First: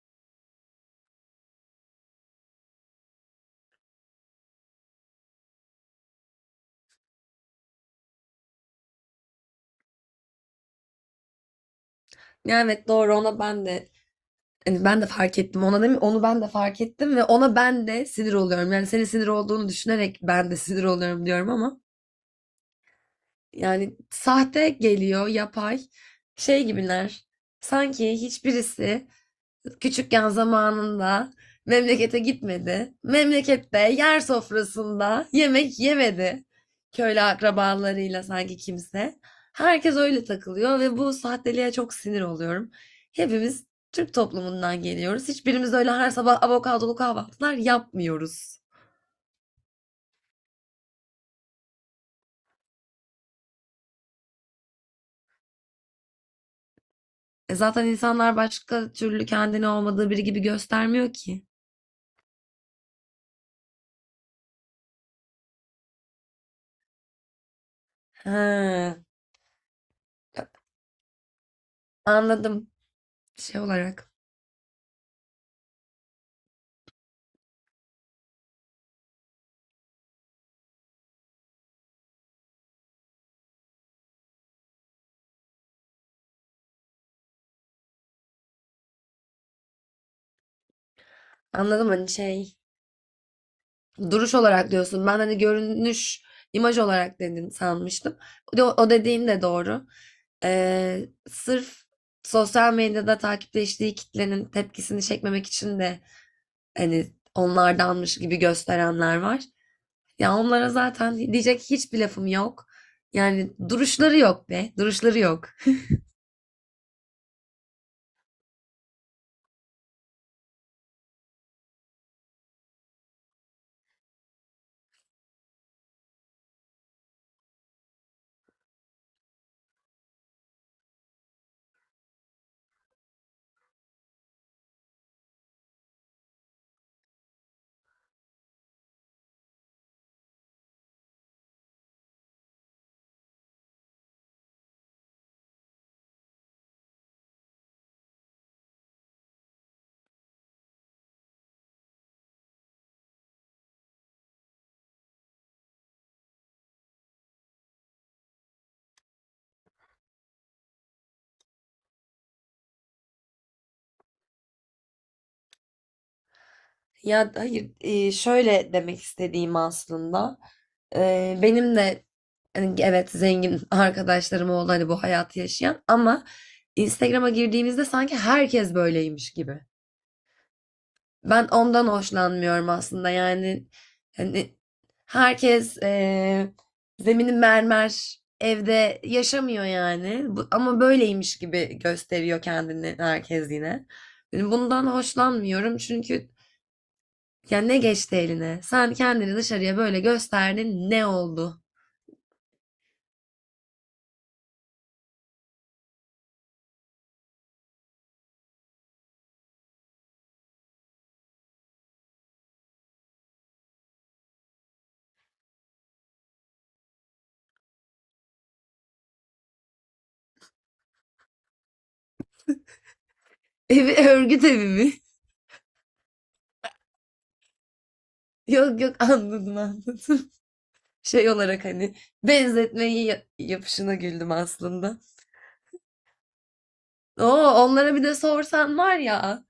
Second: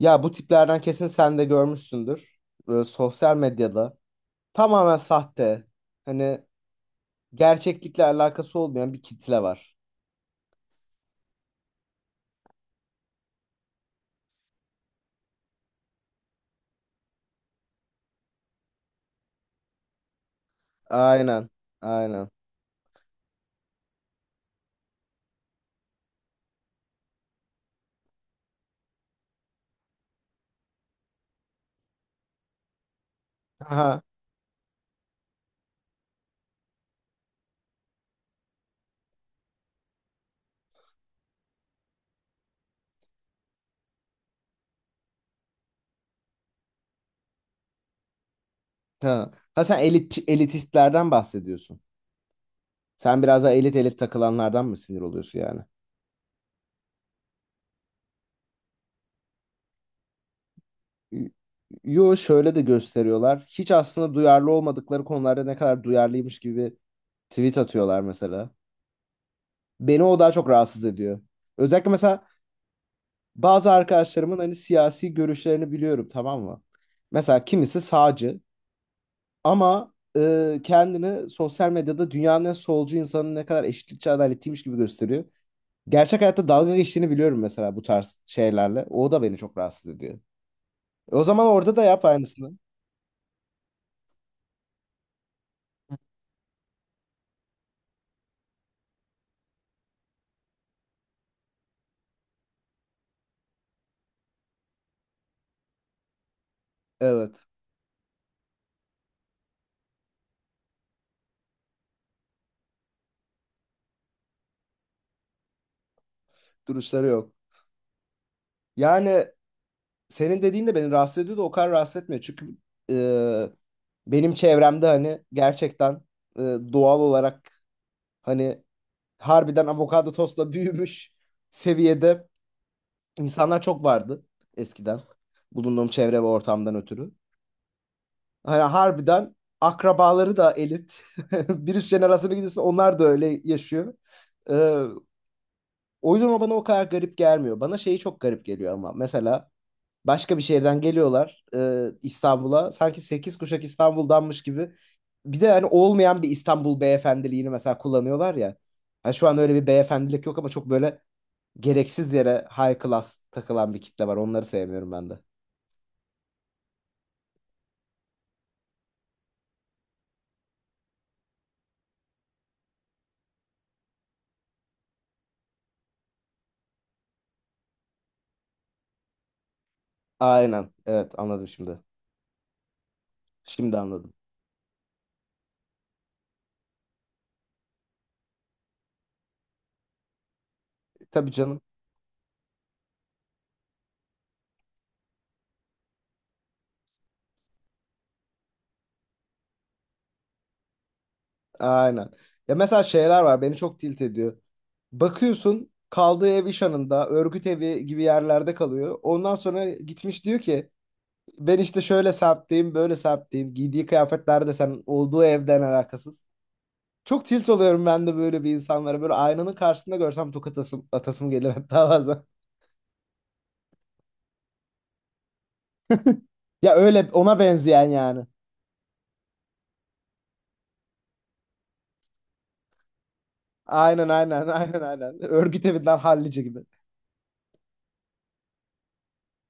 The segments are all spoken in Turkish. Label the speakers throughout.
Speaker 1: Ya bu tiplerden kesin sen de görmüşsündür. Böyle sosyal medyada tamamen sahte. Hani gerçeklikle alakası olmayan bir kitle var.
Speaker 2: Evet doğru ona ben de hani ben de fark ettim ona değil mi? Onu ben de fark ettim ve ona ben de sinir oluyorum. Yani senin sinir olduğunu düşünerek ben de sinir oluyorum
Speaker 1: Aynen.
Speaker 2: diyorum ama
Speaker 1: Aynen.
Speaker 2: yani sahte geliyor, yapay şey gibiler. Sanki hiçbirisi küçükken zamanında memlekete gitmedi. Memlekette
Speaker 1: Aha.
Speaker 2: yer sofrasında yemek yemedi. Köylü akrabalarıyla sanki kimse. Herkes öyle takılıyor ve bu sahteliğe çok sinir oluyorum. Hepimiz Türk toplumundan geliyoruz. Hiçbirimiz öyle her sabah avokadolu kahvaltılar yapmıyoruz.
Speaker 1: Ha. Ha sen elit, elitistlerden bahsediyorsun. Sen biraz daha elit elit takılanlardan mı sinir oluyorsun yani?
Speaker 2: E zaten insanlar başka türlü kendini olmadığı biri gibi göstermiyor
Speaker 1: Y-
Speaker 2: ki.
Speaker 1: Yo, şöyle de gösteriyorlar. Hiç aslında duyarlı olmadıkları konularda ne kadar duyarlıymış gibi tweet atıyorlar mesela.
Speaker 2: Ha,
Speaker 1: Beni o daha çok rahatsız ediyor. Özellikle mesela
Speaker 2: anladım şey
Speaker 1: bazı
Speaker 2: olarak.
Speaker 1: arkadaşlarımın hani siyasi görüşlerini biliyorum, tamam mı? Mesela kimisi sağcı ama kendini sosyal medyada dünyanın en solcu insanın ne kadar eşitlikçi adaletliymiş gibi gösteriyor. Gerçek hayatta dalga geçtiğini biliyorum mesela bu tarz şeylerle. O da beni çok rahatsız ediyor. O zaman orada da
Speaker 2: Anladım
Speaker 1: yap
Speaker 2: hani
Speaker 1: aynısını.
Speaker 2: şey duruş olarak diyorsun. Ben hani görünüş, imaj olarak dedin sanmıştım. O, o dediğin de doğru. Sırf sosyal medyada takipleştiği kitlenin tepkisini çekmemek için de hani
Speaker 1: Evet.
Speaker 2: onlardanmış gibi gösterenler var. Ya onlara zaten diyecek hiçbir lafım yok. Yani duruşları yok be, duruşları yok.
Speaker 1: Duruşları yok. Yani senin dediğin de beni rahatsız ediyor da o kadar rahatsız etmiyor. Çünkü e, benim çevremde hani gerçekten e, doğal olarak hani harbiden avokado tostla büyümüş seviyede insanlar çok vardı eskiden. Bulunduğum çevre ve ortamdan ötürü. Hani harbiden akrabaları da elit. Bir üst jenerasyona gidiyorsun, onlar da öyle yaşıyor. Ee, O yüzden o bana o kadar garip gelmiyor. Bana şeyi çok garip geliyor ama. Mesela başka bir şehirden geliyorlar İstanbul'a. Sanki 8 kuşak İstanbul'danmış gibi. Bir de hani olmayan bir İstanbul beyefendiliğini mesela kullanıyorlar ya. Ha, şu an öyle bir beyefendilik yok ama çok böyle gereksiz yere high class takılan bir kitle var. Onları sevmiyorum ben de.
Speaker 2: Ya hayır şöyle demek istediğim aslında. Benim de hani evet zengin arkadaşlarım oldu hani bu hayatı yaşayan ama Instagram'a girdiğimizde sanki herkes böyleymiş gibi.
Speaker 1: Aynen. Evet, anladım
Speaker 2: Ben
Speaker 1: şimdi.
Speaker 2: ondan hoşlanmıyorum aslında yani
Speaker 1: Şimdi anladım.
Speaker 2: hani herkes zemini mermer evde yaşamıyor yani ama
Speaker 1: Tabii
Speaker 2: böyleymiş
Speaker 1: canım.
Speaker 2: gibi gösteriyor kendini herkes yine. Yani bundan hoşlanmıyorum çünkü ya ne geçti eline? Sen kendini dışarıya böyle gösterdin ne oldu?
Speaker 1: Aynen. Ya mesela şeyler var, beni çok tilt ediyor. Bakıyorsun kaldığı ev iş anında örgüt evi gibi yerlerde kalıyor. Ondan sonra gitmiş diyor ki ben işte şöyle semtteyim, böyle semtteyim. Giydiği kıyafetler de sen olduğu evden alakasız. Çok tilt oluyorum ben de böyle bir insanlara. Böyle aynanın karşısında görsem tokat atasım gelir hatta bazen.
Speaker 2: Evi örgüt evi mi?
Speaker 1: Ya öyle ona benzeyen yani.
Speaker 2: Yok yok, anladım anladım. Şey olarak hani benzetmeyi yapışına
Speaker 1: Aynen
Speaker 2: güldüm
Speaker 1: aynen aynen
Speaker 2: aslında.
Speaker 1: aynen. Örgüt evinden hallice gibi.
Speaker 2: Oo, onlara bir de sorsan var ya,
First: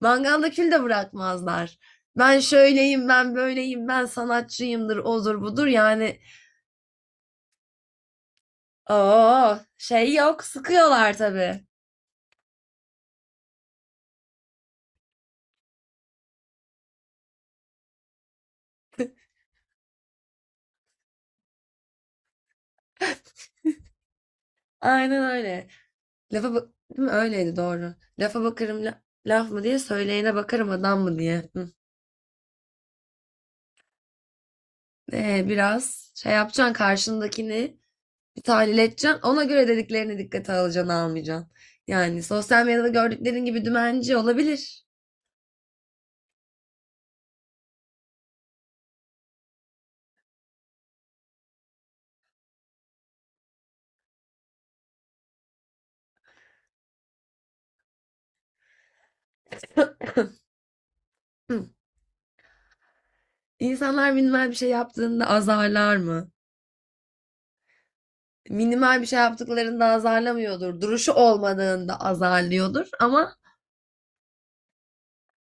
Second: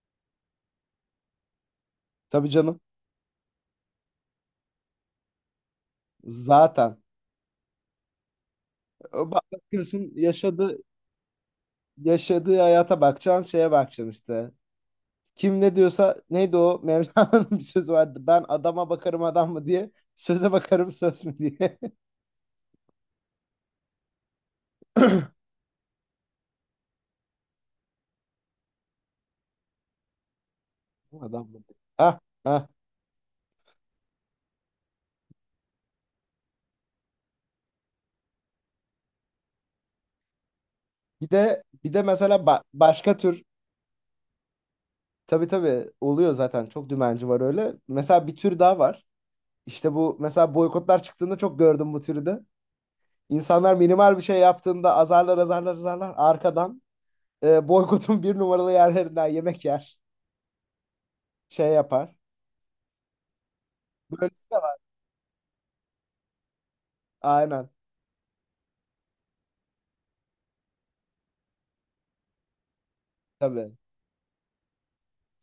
Speaker 2: mangalda kül de bırakmazlar. Ben
Speaker 1: Tabii canım.
Speaker 2: şöyleyim, ben böyleyim, ben sanatçıyımdır, odur budur yani.
Speaker 1: Zaten.
Speaker 2: Oo,
Speaker 1: Bakıyorsun
Speaker 2: şey yok,
Speaker 1: yaşadığı
Speaker 2: sıkıyorlar tabii.
Speaker 1: yaşadığı hayata bakacaksın, şeye bakacaksın işte. Kim ne diyorsa neydi, o Mevlana'nın bir sözü vardı. Ben adama bakarım adam mı diye, söze bakarım söz mü diye.
Speaker 2: Aynen öyle. Lafa bak, değil mi? Öyleydi, doğru. Lafa bakarım, laf mı diye, söyleyene bakarım, adam mı
Speaker 1: Adam
Speaker 2: diye.
Speaker 1: mı?
Speaker 2: Hı.
Speaker 1: Ah ah.
Speaker 2: Biraz şey yapacaksın, karşındakini bir tahlil edeceksin. Ona göre dediklerini dikkate alacaksın
Speaker 1: Bir
Speaker 2: almayacaksın.
Speaker 1: de bir de
Speaker 2: Yani
Speaker 1: mesela
Speaker 2: sosyal medyada
Speaker 1: başka tür
Speaker 2: gördüklerin gibi dümenci olabilir.
Speaker 1: tabii tabii oluyor zaten, çok dümenci var öyle. Mesela bir tür daha var. İşte bu, mesela boykotlar çıktığında çok gördüm bu türü de. İnsanlar minimal bir şey yaptığında azarlar arkadan boykotun bir numaralı yerlerinden yemek yer, şey
Speaker 2: Hı.
Speaker 1: yapar.
Speaker 2: İnsanlar minimal
Speaker 1: Böylesi de
Speaker 2: bir şey
Speaker 1: var.
Speaker 2: yaptığında azarlar mı?
Speaker 1: Aynen.
Speaker 2: Minimal bir şey yaptıklarında azarlamıyordur. Duruşu olmadığında azarlıyordur ama
Speaker 1: Tabii.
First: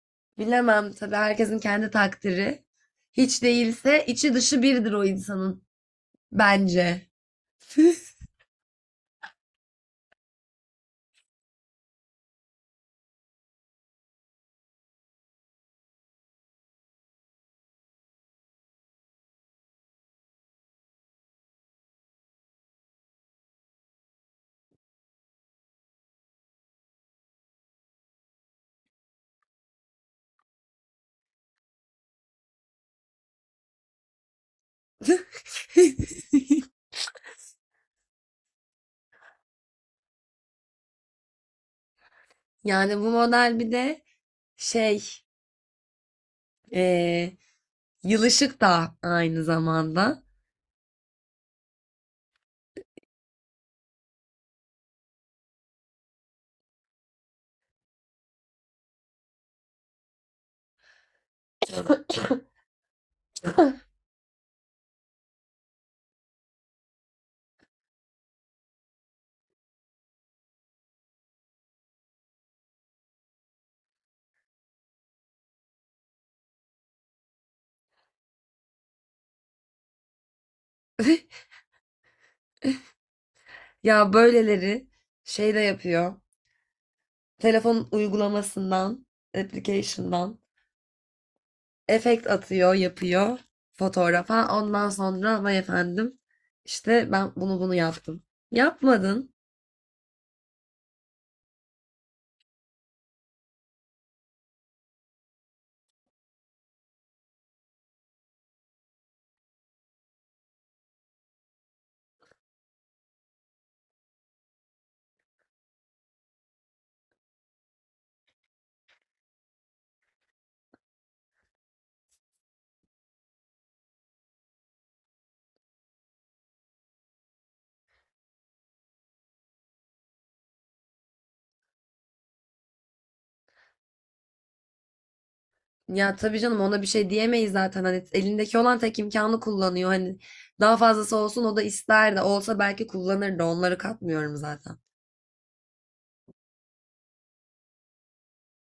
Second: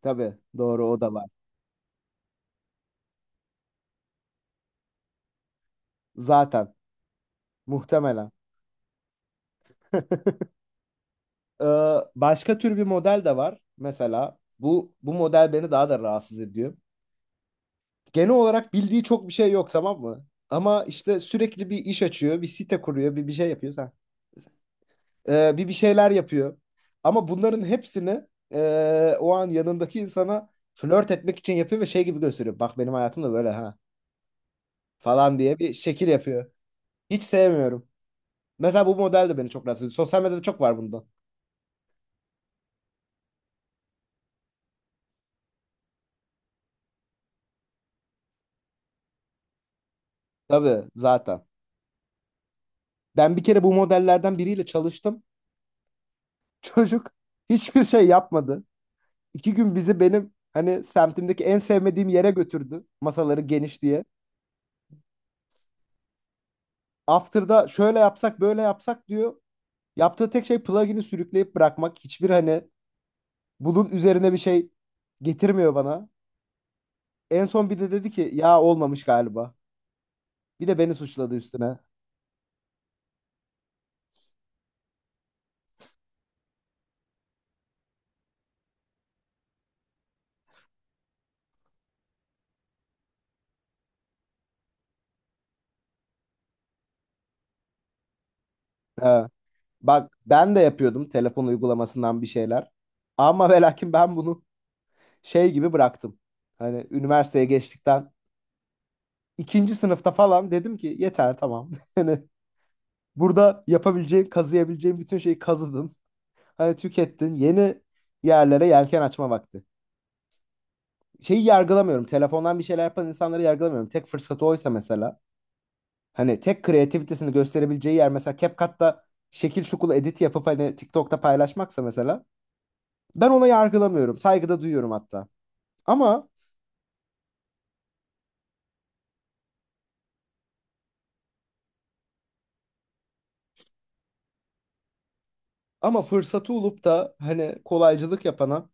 Speaker 1: Tabii. Doğru,
Speaker 2: bilemem
Speaker 1: o da
Speaker 2: tabii,
Speaker 1: var.
Speaker 2: herkesin kendi takdiri. Hiç değilse içi dışı birdir o insanın.
Speaker 1: Zaten.
Speaker 2: Bence.
Speaker 1: Muhtemelen. Ee, Başka tür bir model de var. Mesela bu model beni daha da rahatsız ediyor. Genel olarak bildiği çok bir şey yok, tamam mı? Ama işte sürekli bir iş açıyor, bir site kuruyor, bir şey yapıyor. Ha. Bir şeyler yapıyor. Ama bunların hepsini o an yanındaki insana flört etmek için yapıyor ve şey gibi gösteriyor. Bak benim hayatım da böyle ha falan diye bir şekil yapıyor. Hiç sevmiyorum. Mesela bu model de beni çok rahatsız ediyor. Sosyal medyada çok var bundan.
Speaker 2: Yani bu model bir de şey, eee yılışık da aynı zamanda.
Speaker 1: Tabii zaten. Ben bir kere bu modellerden biriyle çalıştım. Çocuk hiçbir şey yapmadı. İki gün bizi benim hani semtimdeki en sevmediğim yere götürdü. Masaları geniş diye. After'da şöyle yapsak böyle yapsak diyor. Yaptığı tek şey plugin'i sürükleyip bırakmak. Hiçbir hani bunun üzerine bir şey getirmiyor bana. En son bir de dedi ki ya olmamış galiba. Bir de beni suçladı üstüne.
Speaker 2: Ya böyleleri şey de yapıyor. Telefon uygulamasından, application'dan efekt atıyor, yapıyor fotoğrafa. Ondan sonra vay efendim, işte ben bunu bunu yaptım.
Speaker 1: Ha.
Speaker 2: Yapmadın.
Speaker 1: Bak ben de yapıyordum telefon uygulamasından bir şeyler. Ama ve lakin ben bunu şey gibi bıraktım. Hani üniversiteye geçtikten ikinci sınıfta falan dedim ki yeter tamam. Hani burada yapabileceğin, kazıyabileceğin bütün şeyi kazıdın. Hani tükettin. Yeni yerlere yelken açma vakti. Şeyi yargılamıyorum. Telefondan bir şeyler yapan insanları yargılamıyorum. Tek fırsatı oysa mesela. Hani tek kreativitesini gösterebileceği yer mesela CapCut'ta şekil şukul edit yapıp hani TikTok'ta paylaşmaksa mesela. Ben ona yargılamıyorum. Saygıda duyuyorum hatta.
Speaker 2: Ya
Speaker 1: Ama
Speaker 2: tabii canım, ona bir şey diyemeyiz zaten. Hani elindeki olan tek imkanı kullanıyor. Hani daha fazlası olsun o da ister de olsa belki kullanır da, onları katmıyorum zaten.
Speaker 1: ama fırsatı olup da hani kolaycılık yapana,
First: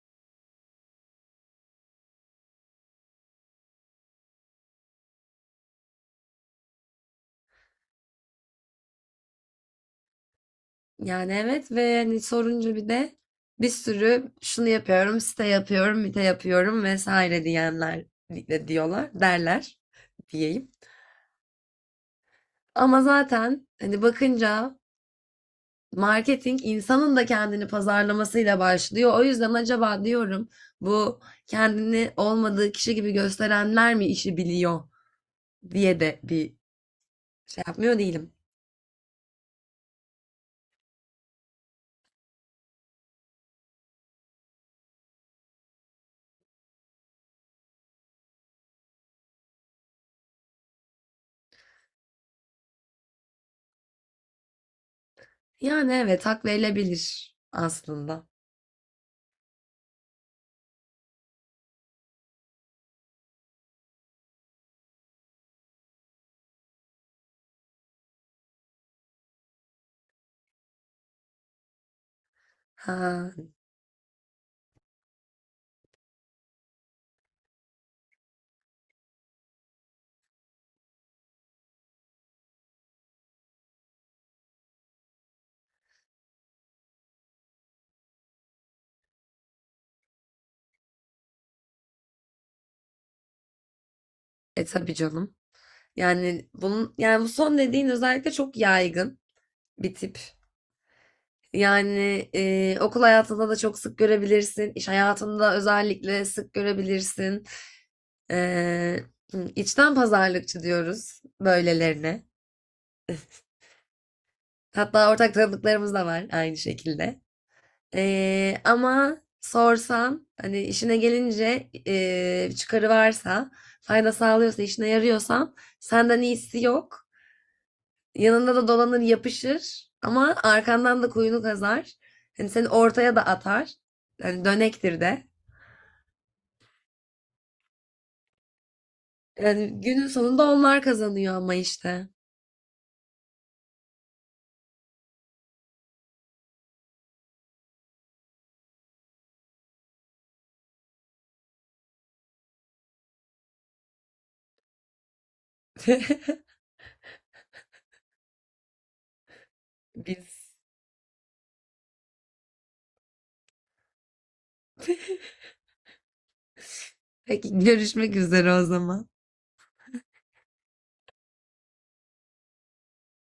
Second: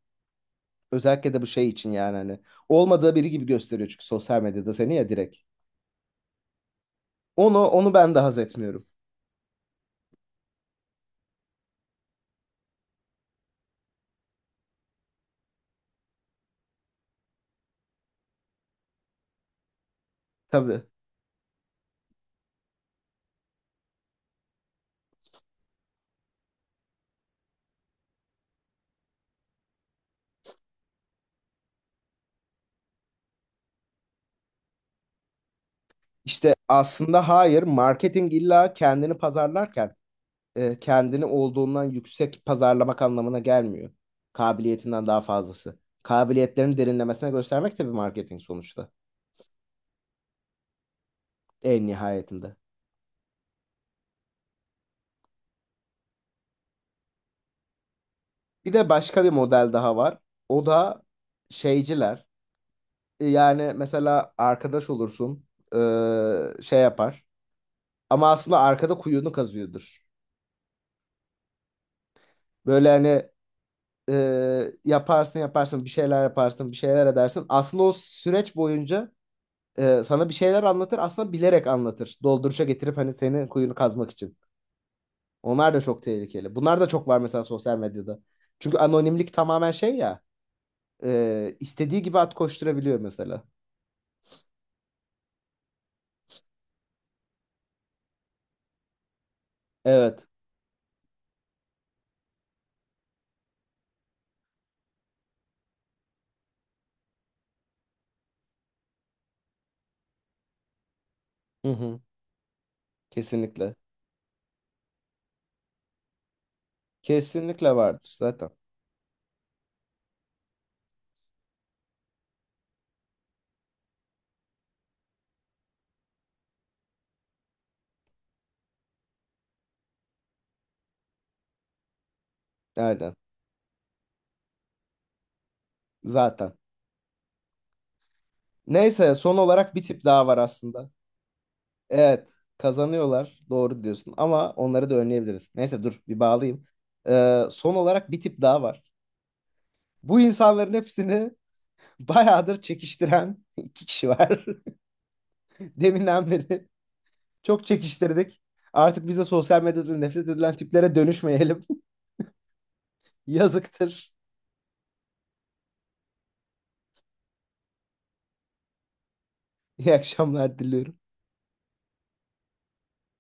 Speaker 1: özellikle de bu şey için, yani hani olmadığı biri gibi gösteriyor çünkü sosyal medyada seni ya direkt. Onu ben de haz etmiyorum.
Speaker 2: Yani evet, ve hani sorunca bir de bir sürü şunu yapıyorum, site yapıyorum, site yapıyorum vesaire diyenler de diyorlar, derler diyeyim.
Speaker 1: Tabii.
Speaker 2: Ama zaten hani bakınca marketing insanın da kendini pazarlamasıyla başlıyor. O yüzden acaba diyorum, bu kendini olmadığı kişi gibi gösterenler mi işi biliyor diye de bir
Speaker 1: İşte aslında hayır,
Speaker 2: şey yapmıyor değilim.
Speaker 1: marketing illa kendini pazarlarken kendini olduğundan yüksek pazarlamak anlamına gelmiyor. Kabiliyetinden daha fazlası. Kabiliyetlerini derinlemesine göstermek de bir marketing sonuçta. En nihayetinde.
Speaker 2: Yani evet, hak verilebilir aslında.
Speaker 1: Bir de başka bir model daha var. O da şeyciler. Yani mesela arkadaş olursun, şey yapar. Ama aslında arkada kuyunu kazıyordur. Böyle hani
Speaker 2: Ha,
Speaker 1: yaparsın bir şeyler yaparsın, bir şeyler edersin. Aslında o süreç boyunca sana bir şeyler anlatır, aslında bilerek anlatır. Dolduruşa getirip hani senin kuyunu kazmak için. Onlar da çok tehlikeli. Bunlar da çok var mesela sosyal medyada. Çünkü anonimlik tamamen şey ya, istediği gibi at koşturabiliyor mesela.
Speaker 2: tabii canım. Yani bunun, yani bu son dediğin özellikle çok yaygın bir tip.
Speaker 1: Evet.
Speaker 2: Yani okul hayatında da çok sık görebilirsin. İş hayatında özellikle sık görebilirsin. E, hı, içten pazarlıkçı diyoruz
Speaker 1: Hı hı.
Speaker 2: böylelerine.
Speaker 1: Kesinlikle.
Speaker 2: Hatta ortak tanıdıklarımız da var aynı şekilde.
Speaker 1: Kesinlikle vardır zaten.
Speaker 2: Ama sorsan hani işine gelince çıkarı varsa, fayda sağlıyorsa, işine yarıyorsan senden iyisi yok. Yanında da dolanır yapışır ama arkandan da kuyunu kazar. Hani seni
Speaker 1: Aynen.
Speaker 2: ortaya da atar. Yani dönektir de.
Speaker 1: Zaten. Neyse, son olarak
Speaker 2: Yani
Speaker 1: bir tip
Speaker 2: günün
Speaker 1: daha var
Speaker 2: sonunda onlar
Speaker 1: aslında.
Speaker 2: kazanıyor ama işte.
Speaker 1: Evet, kazanıyorlar. Doğru diyorsun. Ama onları da önleyebiliriz. Neyse dur bir bağlayayım. Son olarak bir tip daha var. Bu insanların hepsini bayağıdır çekiştiren iki kişi var. Deminden beri çok çekiştirdik. Artık bize sosyal medyada nefret edilen
Speaker 2: Biz.
Speaker 1: tiplere dönüşmeyelim. Yazıktır.
Speaker 2: Peki, görüşmek üzere o zaman.
Speaker 1: İyi akşamlar diliyorum.